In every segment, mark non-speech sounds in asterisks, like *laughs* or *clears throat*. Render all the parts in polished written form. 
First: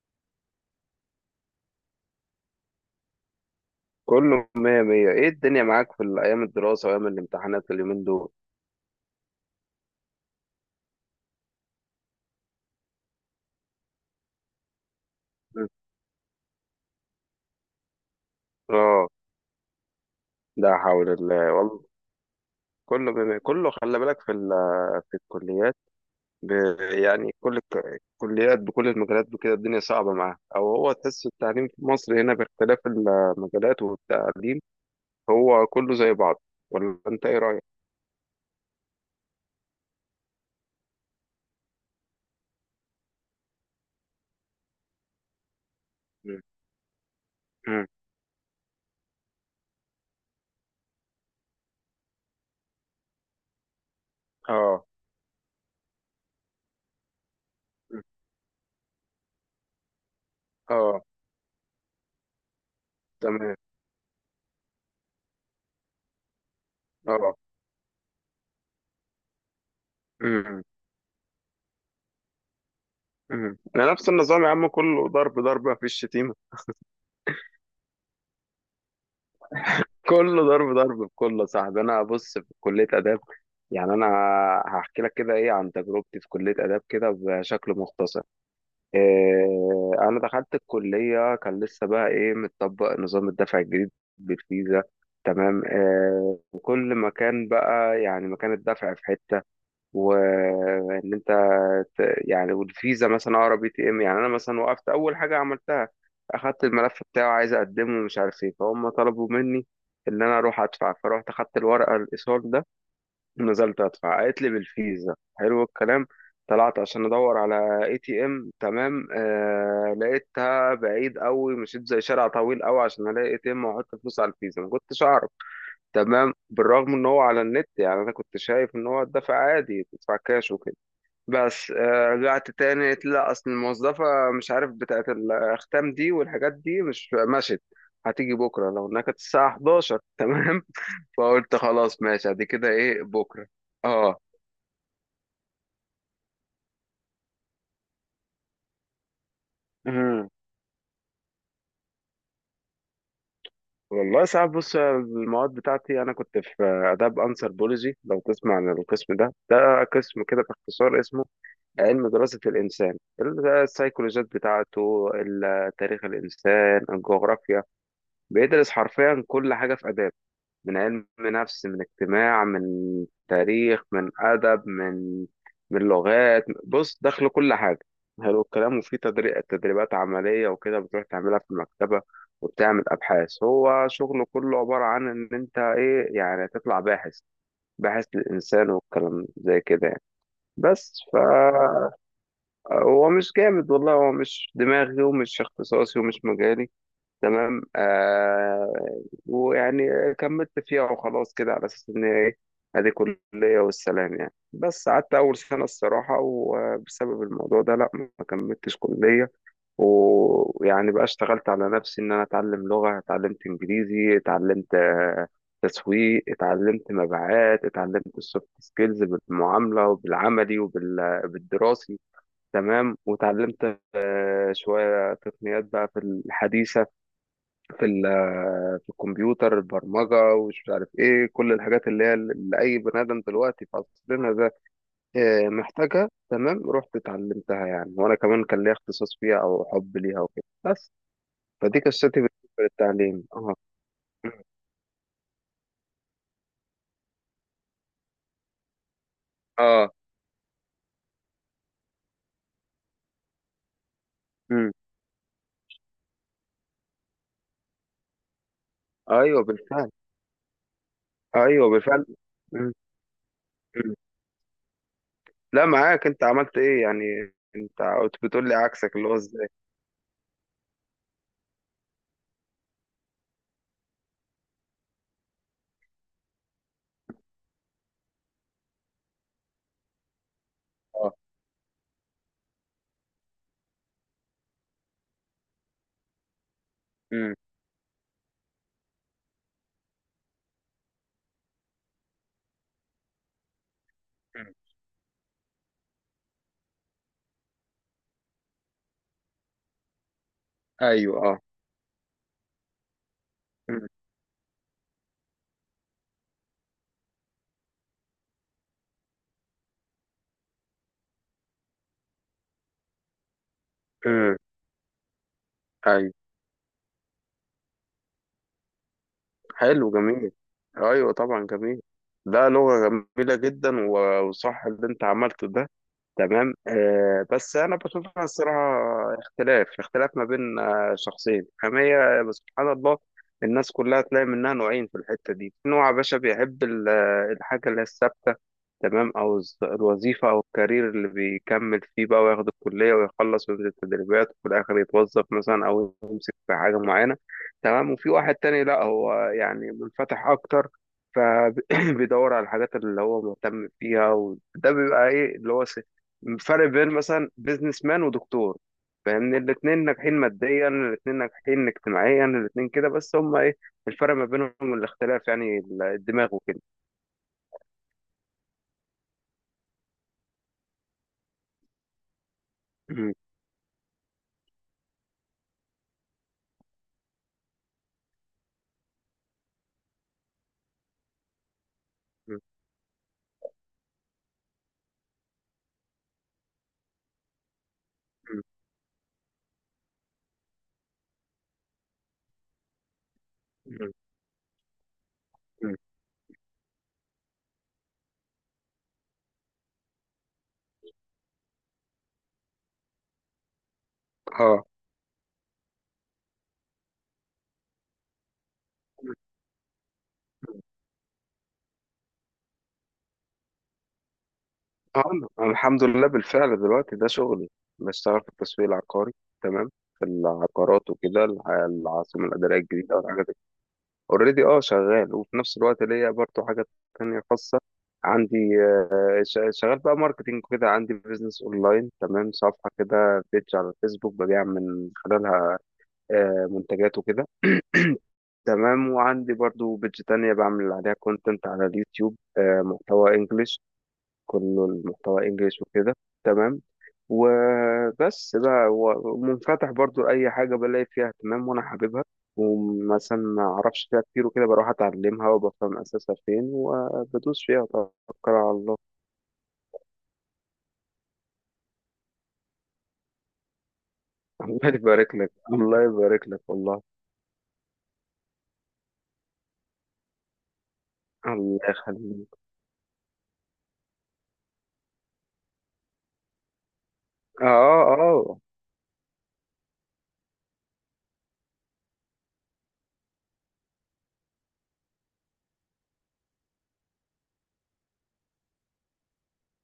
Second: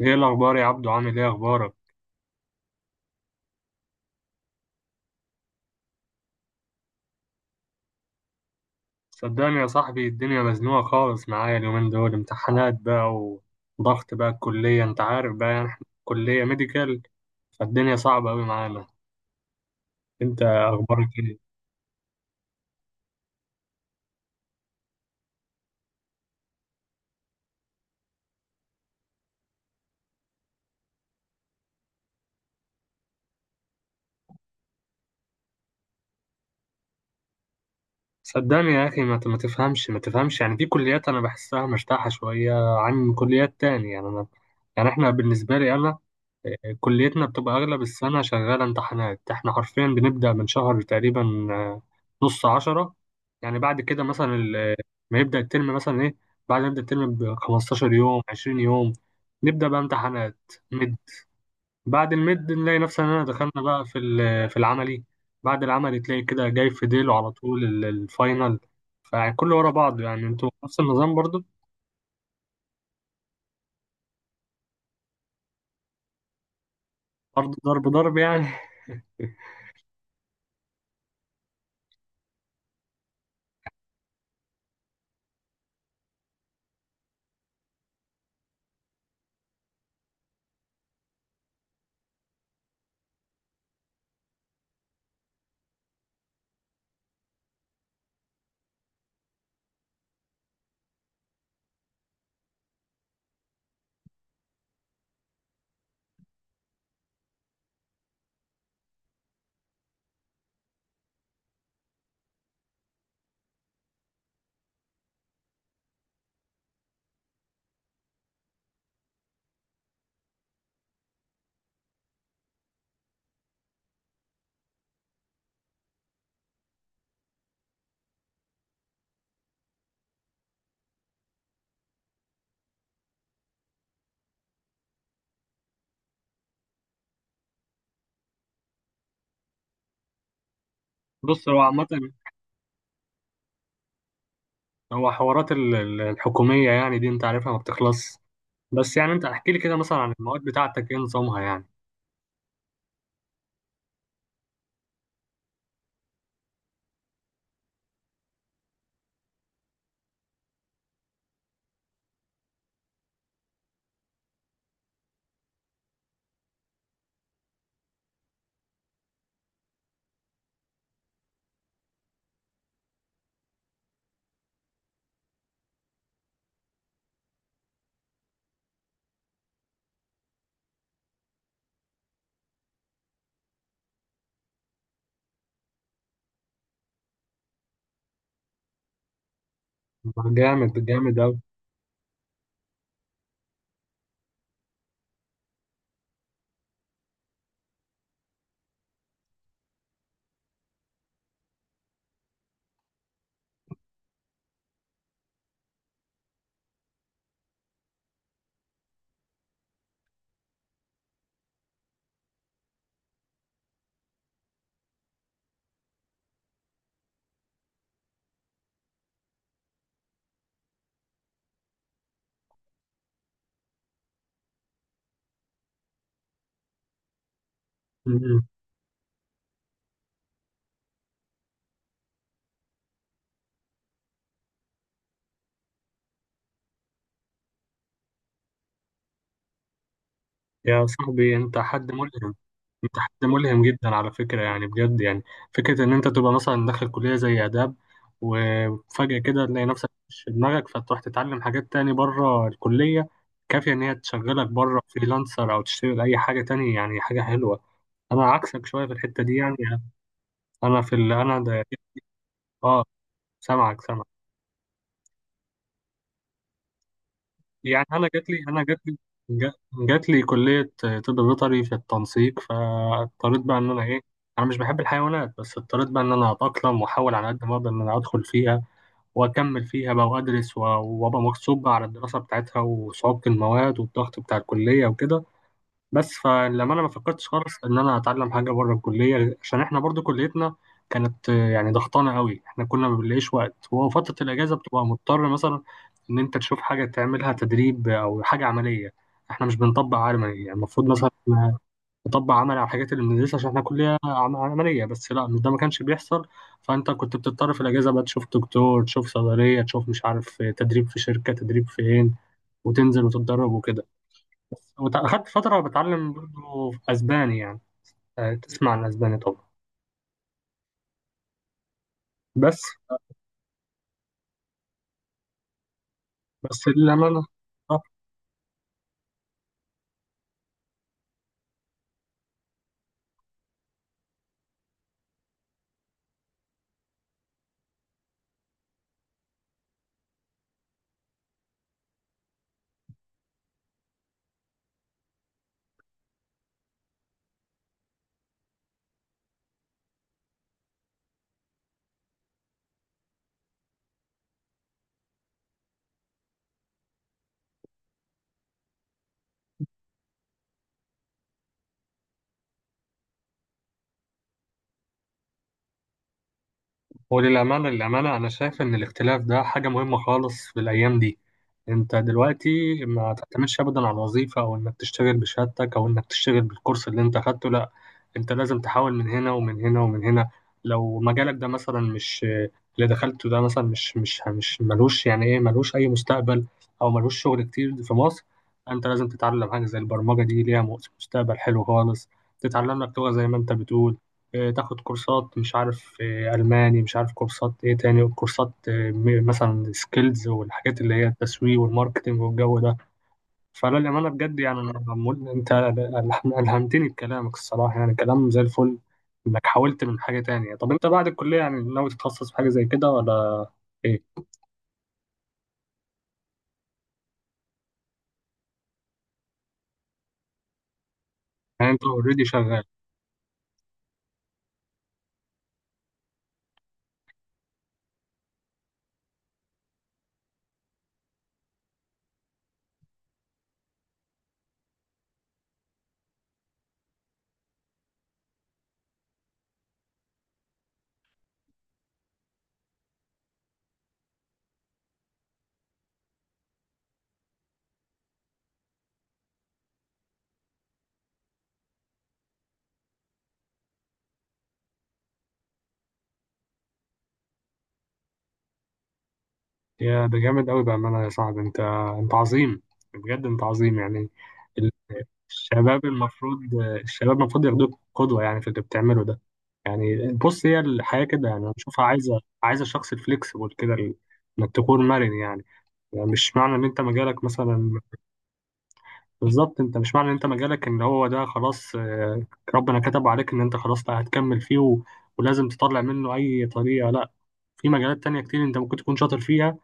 ايه الاخبار يا عبدو؟ عامل ايه اخبارك؟ كله مية مية، ايه الدنيا معاك في ايام الدراسة وايام الامتحانات اليومين دول؟ صدقني يا صاحبي الدنيا مزنوقه خالص معايا اليومين دول، امتحانات بقى وضغط بقى الكليه، انت عارف بقى، يعني مم. احنا كليه ميديكال، فالدنيا صعبه قوي معانا. اه. انت لا اخبارك حول ايه؟ الله والله. كله خلي بالك في في الكليات. ب... يعني كل الكليات بكل المجالات بكده الدنيا صعبة معاها، او هو تحس التعليم في مصر هنا باختلاف المجالات والتعليم هو كله زي بعض؟ ولا انت ايه رأيك؟ صدقني يا اخي، ما تفهمش يعني. في كليات انا بحسها مرتاحه شويه عن كليات تانية، يعني انا، يعني احنا بالنسبه لي انا، مم. كليتنا بتبقى أغلب مم. السنة شغالة امتحانات. احنا حرفيا بنبدأ من شهر تقريبا، آه، نص عشرة. يعني بعد كده مثلا اه. ما يبدأ الترم مثلا ايه، بعد ما يبدأ الترم ب 15 مم. يوم، 20 يوم، نبدأ بقى امتحانات مد. اه. بعد المد نلاقي نفسنا إننا دخلنا تمام. بقى في العملي. بعد العملي تلاقي كده جاي في ديله على اه. طول الفاينل، فكله ورا بعض. يعني انتوا مم. نفس النظام برضو؟ مم. انا نفس النظام يا عم، كله ضرب ضرب مفيش شتيمة. برضو ضرب ضرب يعني. *laughs* كله ضرب ضرب بكله يا صاحبي. انا بص في كليه اداب، يعني انا هحكي لك كده ايه عن تجربتي في كليه اداب كده بشكل مختصر. إيه، انا دخلت الكليه كان لسه بقى ايه متطبق نظام الدفع الجديد بالفيزا. تمام. إيه وكل مكان بقى يعني مكان الدفع في حته، وان انت يعني والفيزا مثلا اقرب اي تي ام. يعني انا مثلا وقفت اول حاجه عملتها اخدت الملف بتاعه، عايز اقدمه ومش عارف ايه، فهم طلبوا مني ان انا اروح ادفع. فرحت اخدت الورقه الايصال ده ونزلت ادفع، قالت لي بالفيزا. حلو الكلام. طلعت عشان ادور على اي تي ام، تمام؟ آه، لقيتها بعيد قوي، مشيت زي شارع طويل قوي عشان الاقي اي تي ام واحط فلوس على الفيزا، ما كنتش اعرف. تمام، بالرغم ان هو على النت، يعني انا كنت شايف ان هو الدفع عادي تدفع كاش وكده. بس رجعت تاني قلت لا، اصل الموظفة مش عارف بتاعت الاختام دي والحاجات دي، مش مشت. هتيجي بكرة لو انها كانت الساعة 11. تمام. *laughs* بص، فقلت هو خلاص عامة، ماشي ادي كده ايه بكرة. اه. هو حوارات الحكومية يعني دي انت عارفها، ما بتخلص. بس يعني انت احكي لي كده مثلا عن امم المواد بتاعتك ايه نظامها يعني. والله ساعات. بص المواد بتاعتي، انا كنت في اداب انثروبولوجي. لو تسمع عن القسم ده، ده قسم كده باختصار اسمه علم دراسة الانسان. السايكولوجيات بتاعته، تاريخ الانسان، الجغرافيا، بيدرس حرفيا كل حاجة في اداب. من علم نفس، من اجتماع، من تاريخ، من أدب، من من لغات، بص دخل كل حاجة. حلو الكلام. وفي تدريبات عملية وكده، بتروح تعملها في المكتبة وبتعمل أبحاث. هو شغله كله عبارة عن إن أنت إيه يعني تطلع باحث، باحث للإنسان والكلام زي كده يعني. جامد، بس جامد اوي. فهو مش جامد والله، هو مش دماغي ومش اختصاصي ومش مجالي. تمام. آه، ويعني كملت فيها وخلاص كده على اساس ان هي ايه، ادي كلية والسلام يعني. بس قعدت اول سنة الصراحة، وبسبب الموضوع ده لا ما كملتش كلية. ويعني بقى اشتغلت على نفسي ان انا اتعلم لغة. اتعلمت انجليزي، اتعلمت تسويق، اتعلمت مبيعات، اتعلمت السوفت سكيلز بالمعاملة وبالعملي وبالدراسي. تمام. وتعلمت شوية تقنيات بقى في الحديثة، في م- م. في الكمبيوتر، البرمجة، ومش عارف ايه، كل الحاجات اللي هي اللي أي بني آدم دلوقتي في عصرنا ده محتاجها. تمام، رحت اتعلمتها يعني، وأنا كمان كان ليا اختصاص فيها أو حب ليها وكده. يا بس صاحبي انت فدي حد قصتي ملهم، بالنسبة انت حد للتعليم. اه. ملهم جدا على فكرة، يعني بجد يعني. فكرة ان انت تبقى مثلا داخل كلية زي آداب وفجأة كده تلاقي نفسك اه. مش في دماغك، فتروح تتعلم حاجات تاني بره الكلية كافية ان هي تشغلك مم. بره فريلانسر او تشتغل اي حاجة تاني، يعني حاجة حلوة. انا عكسك شوية في الحتة دي ايوه يعني. بالفعل. انا انا ده. ايوه بالفعل. مم. اه، سامعك مم. سامعك. لا معاك، انت عملت ايه يعني؟ انت يعني كنت بتقول لي انا جات لي، عكسك اللي هو ازاي؟ جات لي كليه طب بيطري في التنسيق، فاضطريت بقى ان انا ايه، انا مش بحب الحيوانات، بس اضطريت بقى ان انا اتاقلم واحاول على قد ما اقدر ان انا ادخل فيها واكمل فيها بقى وادرس اه. وابقى مغصوب بقى على الدراسه بتاعتها وصعوبه المواد والضغط بتاع الكليه وكده. بس فلما انا ما فكرتش مم. خالص ان انا اتعلم حاجه بره الكليه، عشان احنا برضو كليتنا كانت يعني ضغطانه قوي. احنا كنا ما بنلاقيش وقت، وفتره مم. الاجازه بتبقى مضطر مثلا ان انت تشوف حاجه تعملها تدريب او حاجه عمليه. احنا مش بنطبق عملي. يعني المفروض مثلا ايوه. اه. إحنا نطبق عملي على الحاجات اللي بندرسها عشان احنا مم. عمليه، بس لا، مش ده، ما كانش بيحصل. فانت كنت بتضطر في الاجازه بقى تشوف دكتور، تشوف صيدليه، تشوف مش عارف تدريب في شركه، تدريب فين، وتنزل وتتدرب وكده. مم. بس أخدت فترة بتعلم ايوه. برضه أسباني يعني. تسمع عن أسباني طبعا. حلو، جميل. ايوه طبعا، جميل. لا بس لغة جميلة جدا، وصح اللي انت عملته ده. تمام. بس للأمانة، آه، بس انا بشوفها الصراحه اختلاف، اختلاف ما بين شخصين. أما هي بس سبحان الله، الناس كلها تلاقي منها نوعين في الحته دي. في نوع يا باشا بيحب الحاجه اللي هي الثابته، تمام، او الوظيفه او الكارير اللي بيكمل فيه بقى، وياخد الكليه ويخلص وينزل تدريبات وفي الاخر يتوظف مثلا او يمسك في حاجه معينه. تمام. وفي واحد تاني لا، هو يعني منفتح اكتر، فبيدور *coughs* *clears throat* على الحاجات اللي هو مهتم فيها. وده بيبقى ايه اللي هو فرق بين مثلا بيزنس مان ودكتور. فاهمني؟ الاتنين ناجحين ماديا، الاتنين ناجحين اجتماعيا، الاتنين كده، بس هما ايه الفرق ما بينهم؟ الاختلاف يعني الدماغ وكده. وللأمانة، للأمانة للأمانة أنا شايف إن الاختلاف ده حاجة مهمة خالص في الأيام دي. أنت دلوقتي ما م- تعتمدش أبدا على الوظيفة أو إنك تشتغل بشهادتك أو إنك تشتغل بالكورس اللي أنت أخدته، لأ. أنت لازم تحاول من هنا ومن هنا ومن هنا. لو مجالك ده مثلا مش، م- اللي دخلته ده مثلا مش ملوش يعني إيه، ملوش أي مستقبل أو ملوش شغل كتير في مصر. م- أنت لازم تتعلم حاجة زي البرمجة، دي ليها مستقبل حلو خالص. تتعلم لك لغة زي ما أنت بتقول، م- تاخد كورسات مش م. عارف ألماني، مش عارف كورسات إيه تاني، وكورسات مثلا سكيلز والحاجات اللي هي التسويق والماركتينج والجو ده. فلا، للأمانة بجد يعني، اه. أنا عمول، أنت ألهمتني بكلامك الصراحة، يعني كلام زي الفل. إنك حاولت من حاجة تانية. طب أنت بعد الكلية يعني ناوي تتخصص في حاجة زي كده ولا إيه؟ آه، أنا الحمد لله بالفعل دلوقتي ده شغلي. بشتغل في التسويق العقاري. تمام. في العقارات وكده، يعني أنت أوريدي العاصمة الإدارية شغال. الجديدة والحاجات دي. اوريدي اه شغال. وفي نفس الوقت ليا برضه حاجات تانية خاصة عندي. شغال بقى ماركتينج كده، عندي بيزنس اونلاين. تمام. صفحه كده بيج على الفيسبوك، ببيع من خلالها منتجات وكده. تمام. وعندي برضو بيج تانية، بعمل عليها كونتنت على اليوتيوب، محتوى انجليش. كله المحتوى انجليش وكده. تمام. وبس بقى، ومنفتح برضو لأي حاجة بلاقي فيها اهتمام وأنا حاببها. ومثلا ما أعرفش فيها كتير وكده، بروح أتعلمها وبفهم أساسها فين وبدوس فيها وتوكل على الله. يا ده جامد أوي بأمانة. يا صاحبي أنت، أنت عظيم، بجد أنت عظيم يعني. الله يبارك لك، الله الشباب يبارك لك المفروض، والله. الشباب المفروض ياخدوك قدوة يعني في اللي بتعمله ده. يعني بص، هي الحياة كده، يعني أنا الله بشوفها عايزة، يخليك. عايزة شخص فليكسبل كده، إنك تكون مرن يعني. يعني مش معنى إن أنت مجالك مثلا اه. اه. بالظبط، أنت مش معنى إن أنت مجالك إن هو ده خلاص، ربنا كتب عليك إن أنت خلاص لا هتكمل فيه و... ولازم تطلع منه أي طريقة، لا. في مجالات تانية كتير أنت ممكن تكون شاطر فيها،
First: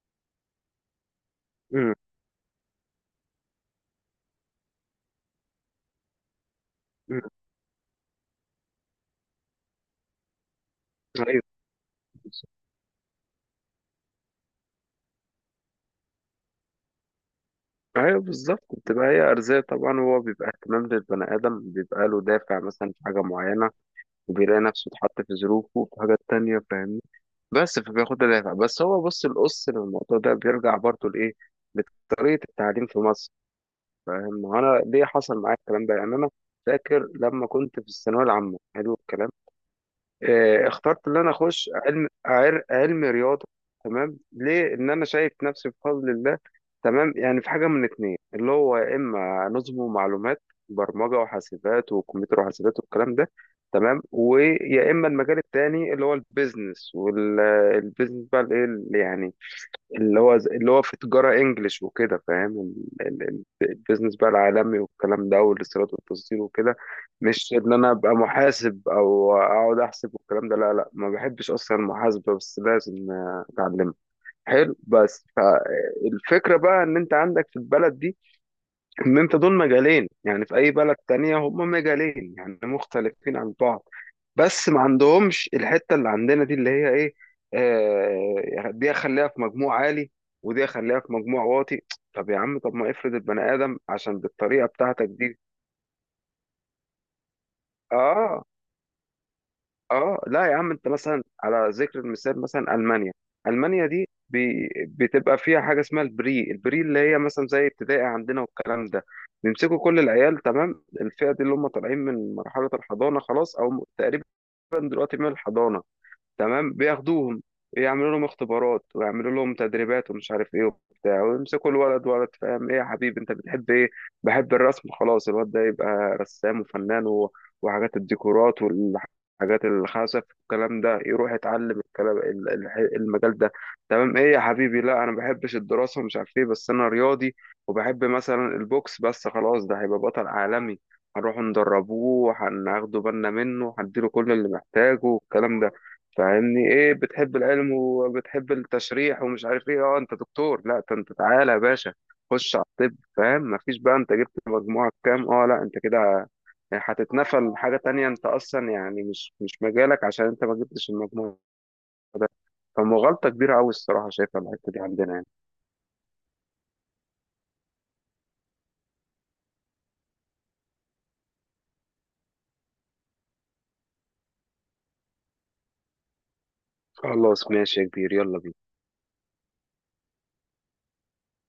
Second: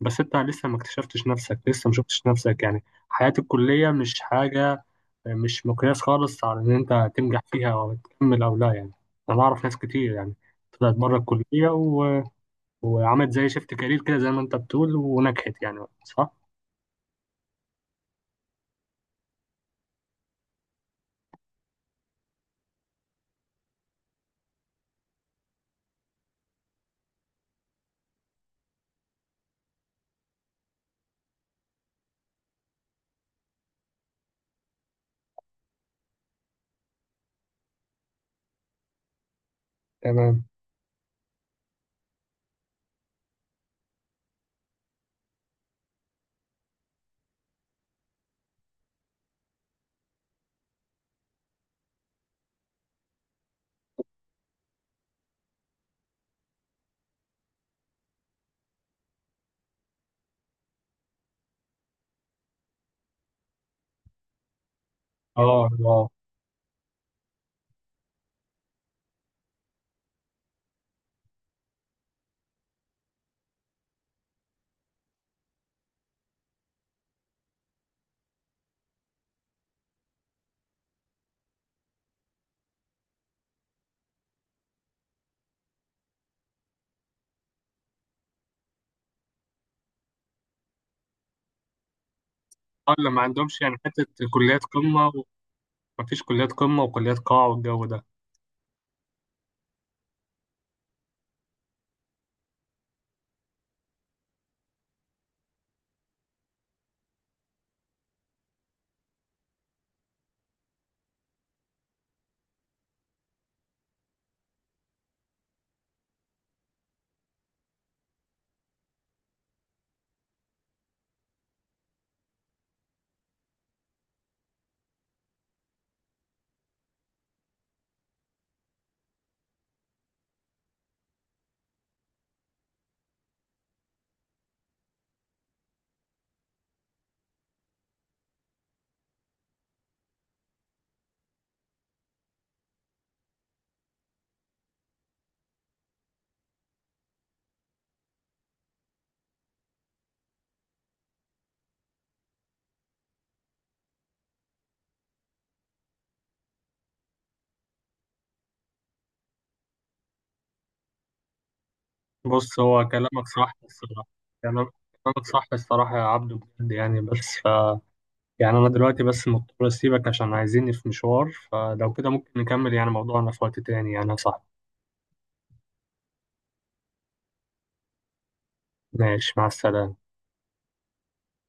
بس أنت لسه ما اكتشفتش نفسك، لسه ما أمم، شفتش نفسك يعني. حياة الكلية مش حاجة، مش مقياس خالص على إن أنت أمم. هتنجح فيها أو هتكمل أو لا يعني. أنا أعرف ناس كتير يعني طلعت بره ايوه الكلية و... بالظبط. وعملت زي شيفت كارير كده زي ما أنت بتقول ونجحت، يعني صح؟ ايوه بالظبط. بتبقى هي ارزاق طبعا، وهو بيبقى اهتمام للبني ادم بيبقى له دافع مثلا في حاجه معينه، وبيلاقي نفسه اتحط في ظروفه في حاجات تانية، فاهمني؟ بس فبياخد الدافع. بس هو بص، القص للموضوع ده بيرجع برضه لايه؟ لطريقه التعليم في مصر. فاهم انا ليه حصل معايا الكلام ده؟ يعني انا فاكر لما كنت في الثانويه العامه، حلو الكلام، تمام. آه، اخترت ان انا اخش علم رياضه. تمام. ليه؟ ان انا شايف نفسي بفضل الله، تمام، يعني في حاجه من اتنين. اللي هو يا اما نظم ومعلومات، برمجه وحاسبات وكمبيوتر وحاسبات والكلام ده. تمام. ويا اما المجال التاني اللي هو البيزنس. والبيزنس بقى الايه اللي يعني، اللي هو اللي هو في تجارة انجلش وكده، فاهم البيزنس بقى العالمي والكلام ده، أه، والاستيراد أه، والتصدير وكده. مش ان انا ابقى محاسب او اقعد احسب والكلام ده، لا لا، ما بحبش اصلا المحاسبة، بس لازم اتعلمها. حلو. بس فالفكرة بقى ان انت عندك في البلد دي، ان انت دول مجالين، يعني في اي بلد تانية هما مجالين يعني مختلفين عن بعض، بس ما عندهمش الحته اللي عندنا دي اللي هي ايه؟ آه، دي اخليها في مجموع عالي ودي اخليها في مجموع واطي. طب يا عم، طب ما اللي افرض ما البني عندهمش يعني ادم حتة عشان كليات بالطريقه بتاعتك قمة، دي. ومفيش كليات قمة وكليات قاع والجو ده. اه. اه لا يا عم، انت مثلا على ذكر المثال مثلا المانيا. المانيا دي بي بتبقى فيها حاجه اسمها البري، البري اللي هي مثلا زي ابتدائي عندنا والكلام ده. بيمسكوا كل العيال، تمام، الفئه دي اللي هم طالعين من مرحله الحضانه خلاص او تقريبا دلوقتي من الحضانه. تمام. بياخدوهم يعملوا لهم اختبارات ويعملوا لهم تدريبات ومش عارف ايه وبتاع، ويمسكوا الولد ولد فاهم، ايه يا حبيبي انت بتحب ايه؟ بحب الرسم. خلاص الواد ده يبقى رسام وفنان و... وحاجات الديكورات والحاجات الخزف والكلام ده، يروح يتعلم الكلام المجال ده. تمام. ايه يا حبيبي؟ لا انا ما بحبش الدراسة ومش عارف ايه، بس انا رياضي وبحب مثلا البوكس. بس خلاص، ده هيبقى بطل عالمي، هنروح ندربوه، هناخده بالنا منه، هنديله كل اللي محتاجه والكلام ده. فاهمني؟ ايه بتحب العلم وبتحب التشريح ومش عارف ايه؟ اه انت دكتور. لا ده انت تعالى يا باشا خش على الطب. فاهم؟ مفيش بقى انت جبت مجموعة كام، اه لا انت كده هتتنفل حاجة تانية، انت اصلا يعني مش مجالك عشان انت ما جبتش المجموع ده. بص، هو كلامك فمغالطة صح كبيرة قوي الصراحة، الصراحة شايفها كلام- الحتة دي عندنا يعني. كلامك صح الصراحة يا عبدو، بجد يعني. بس ف... يعني أنا دلوقتي بس مضطر أسيبك عشان عايزيني في مشوار، فلو كده ممكن نكمل يعني موضوعنا في وقت تاني، يعني صح؟ خلاص ماشي يا كبير، يلا بينا. ماشي، مع السلامة.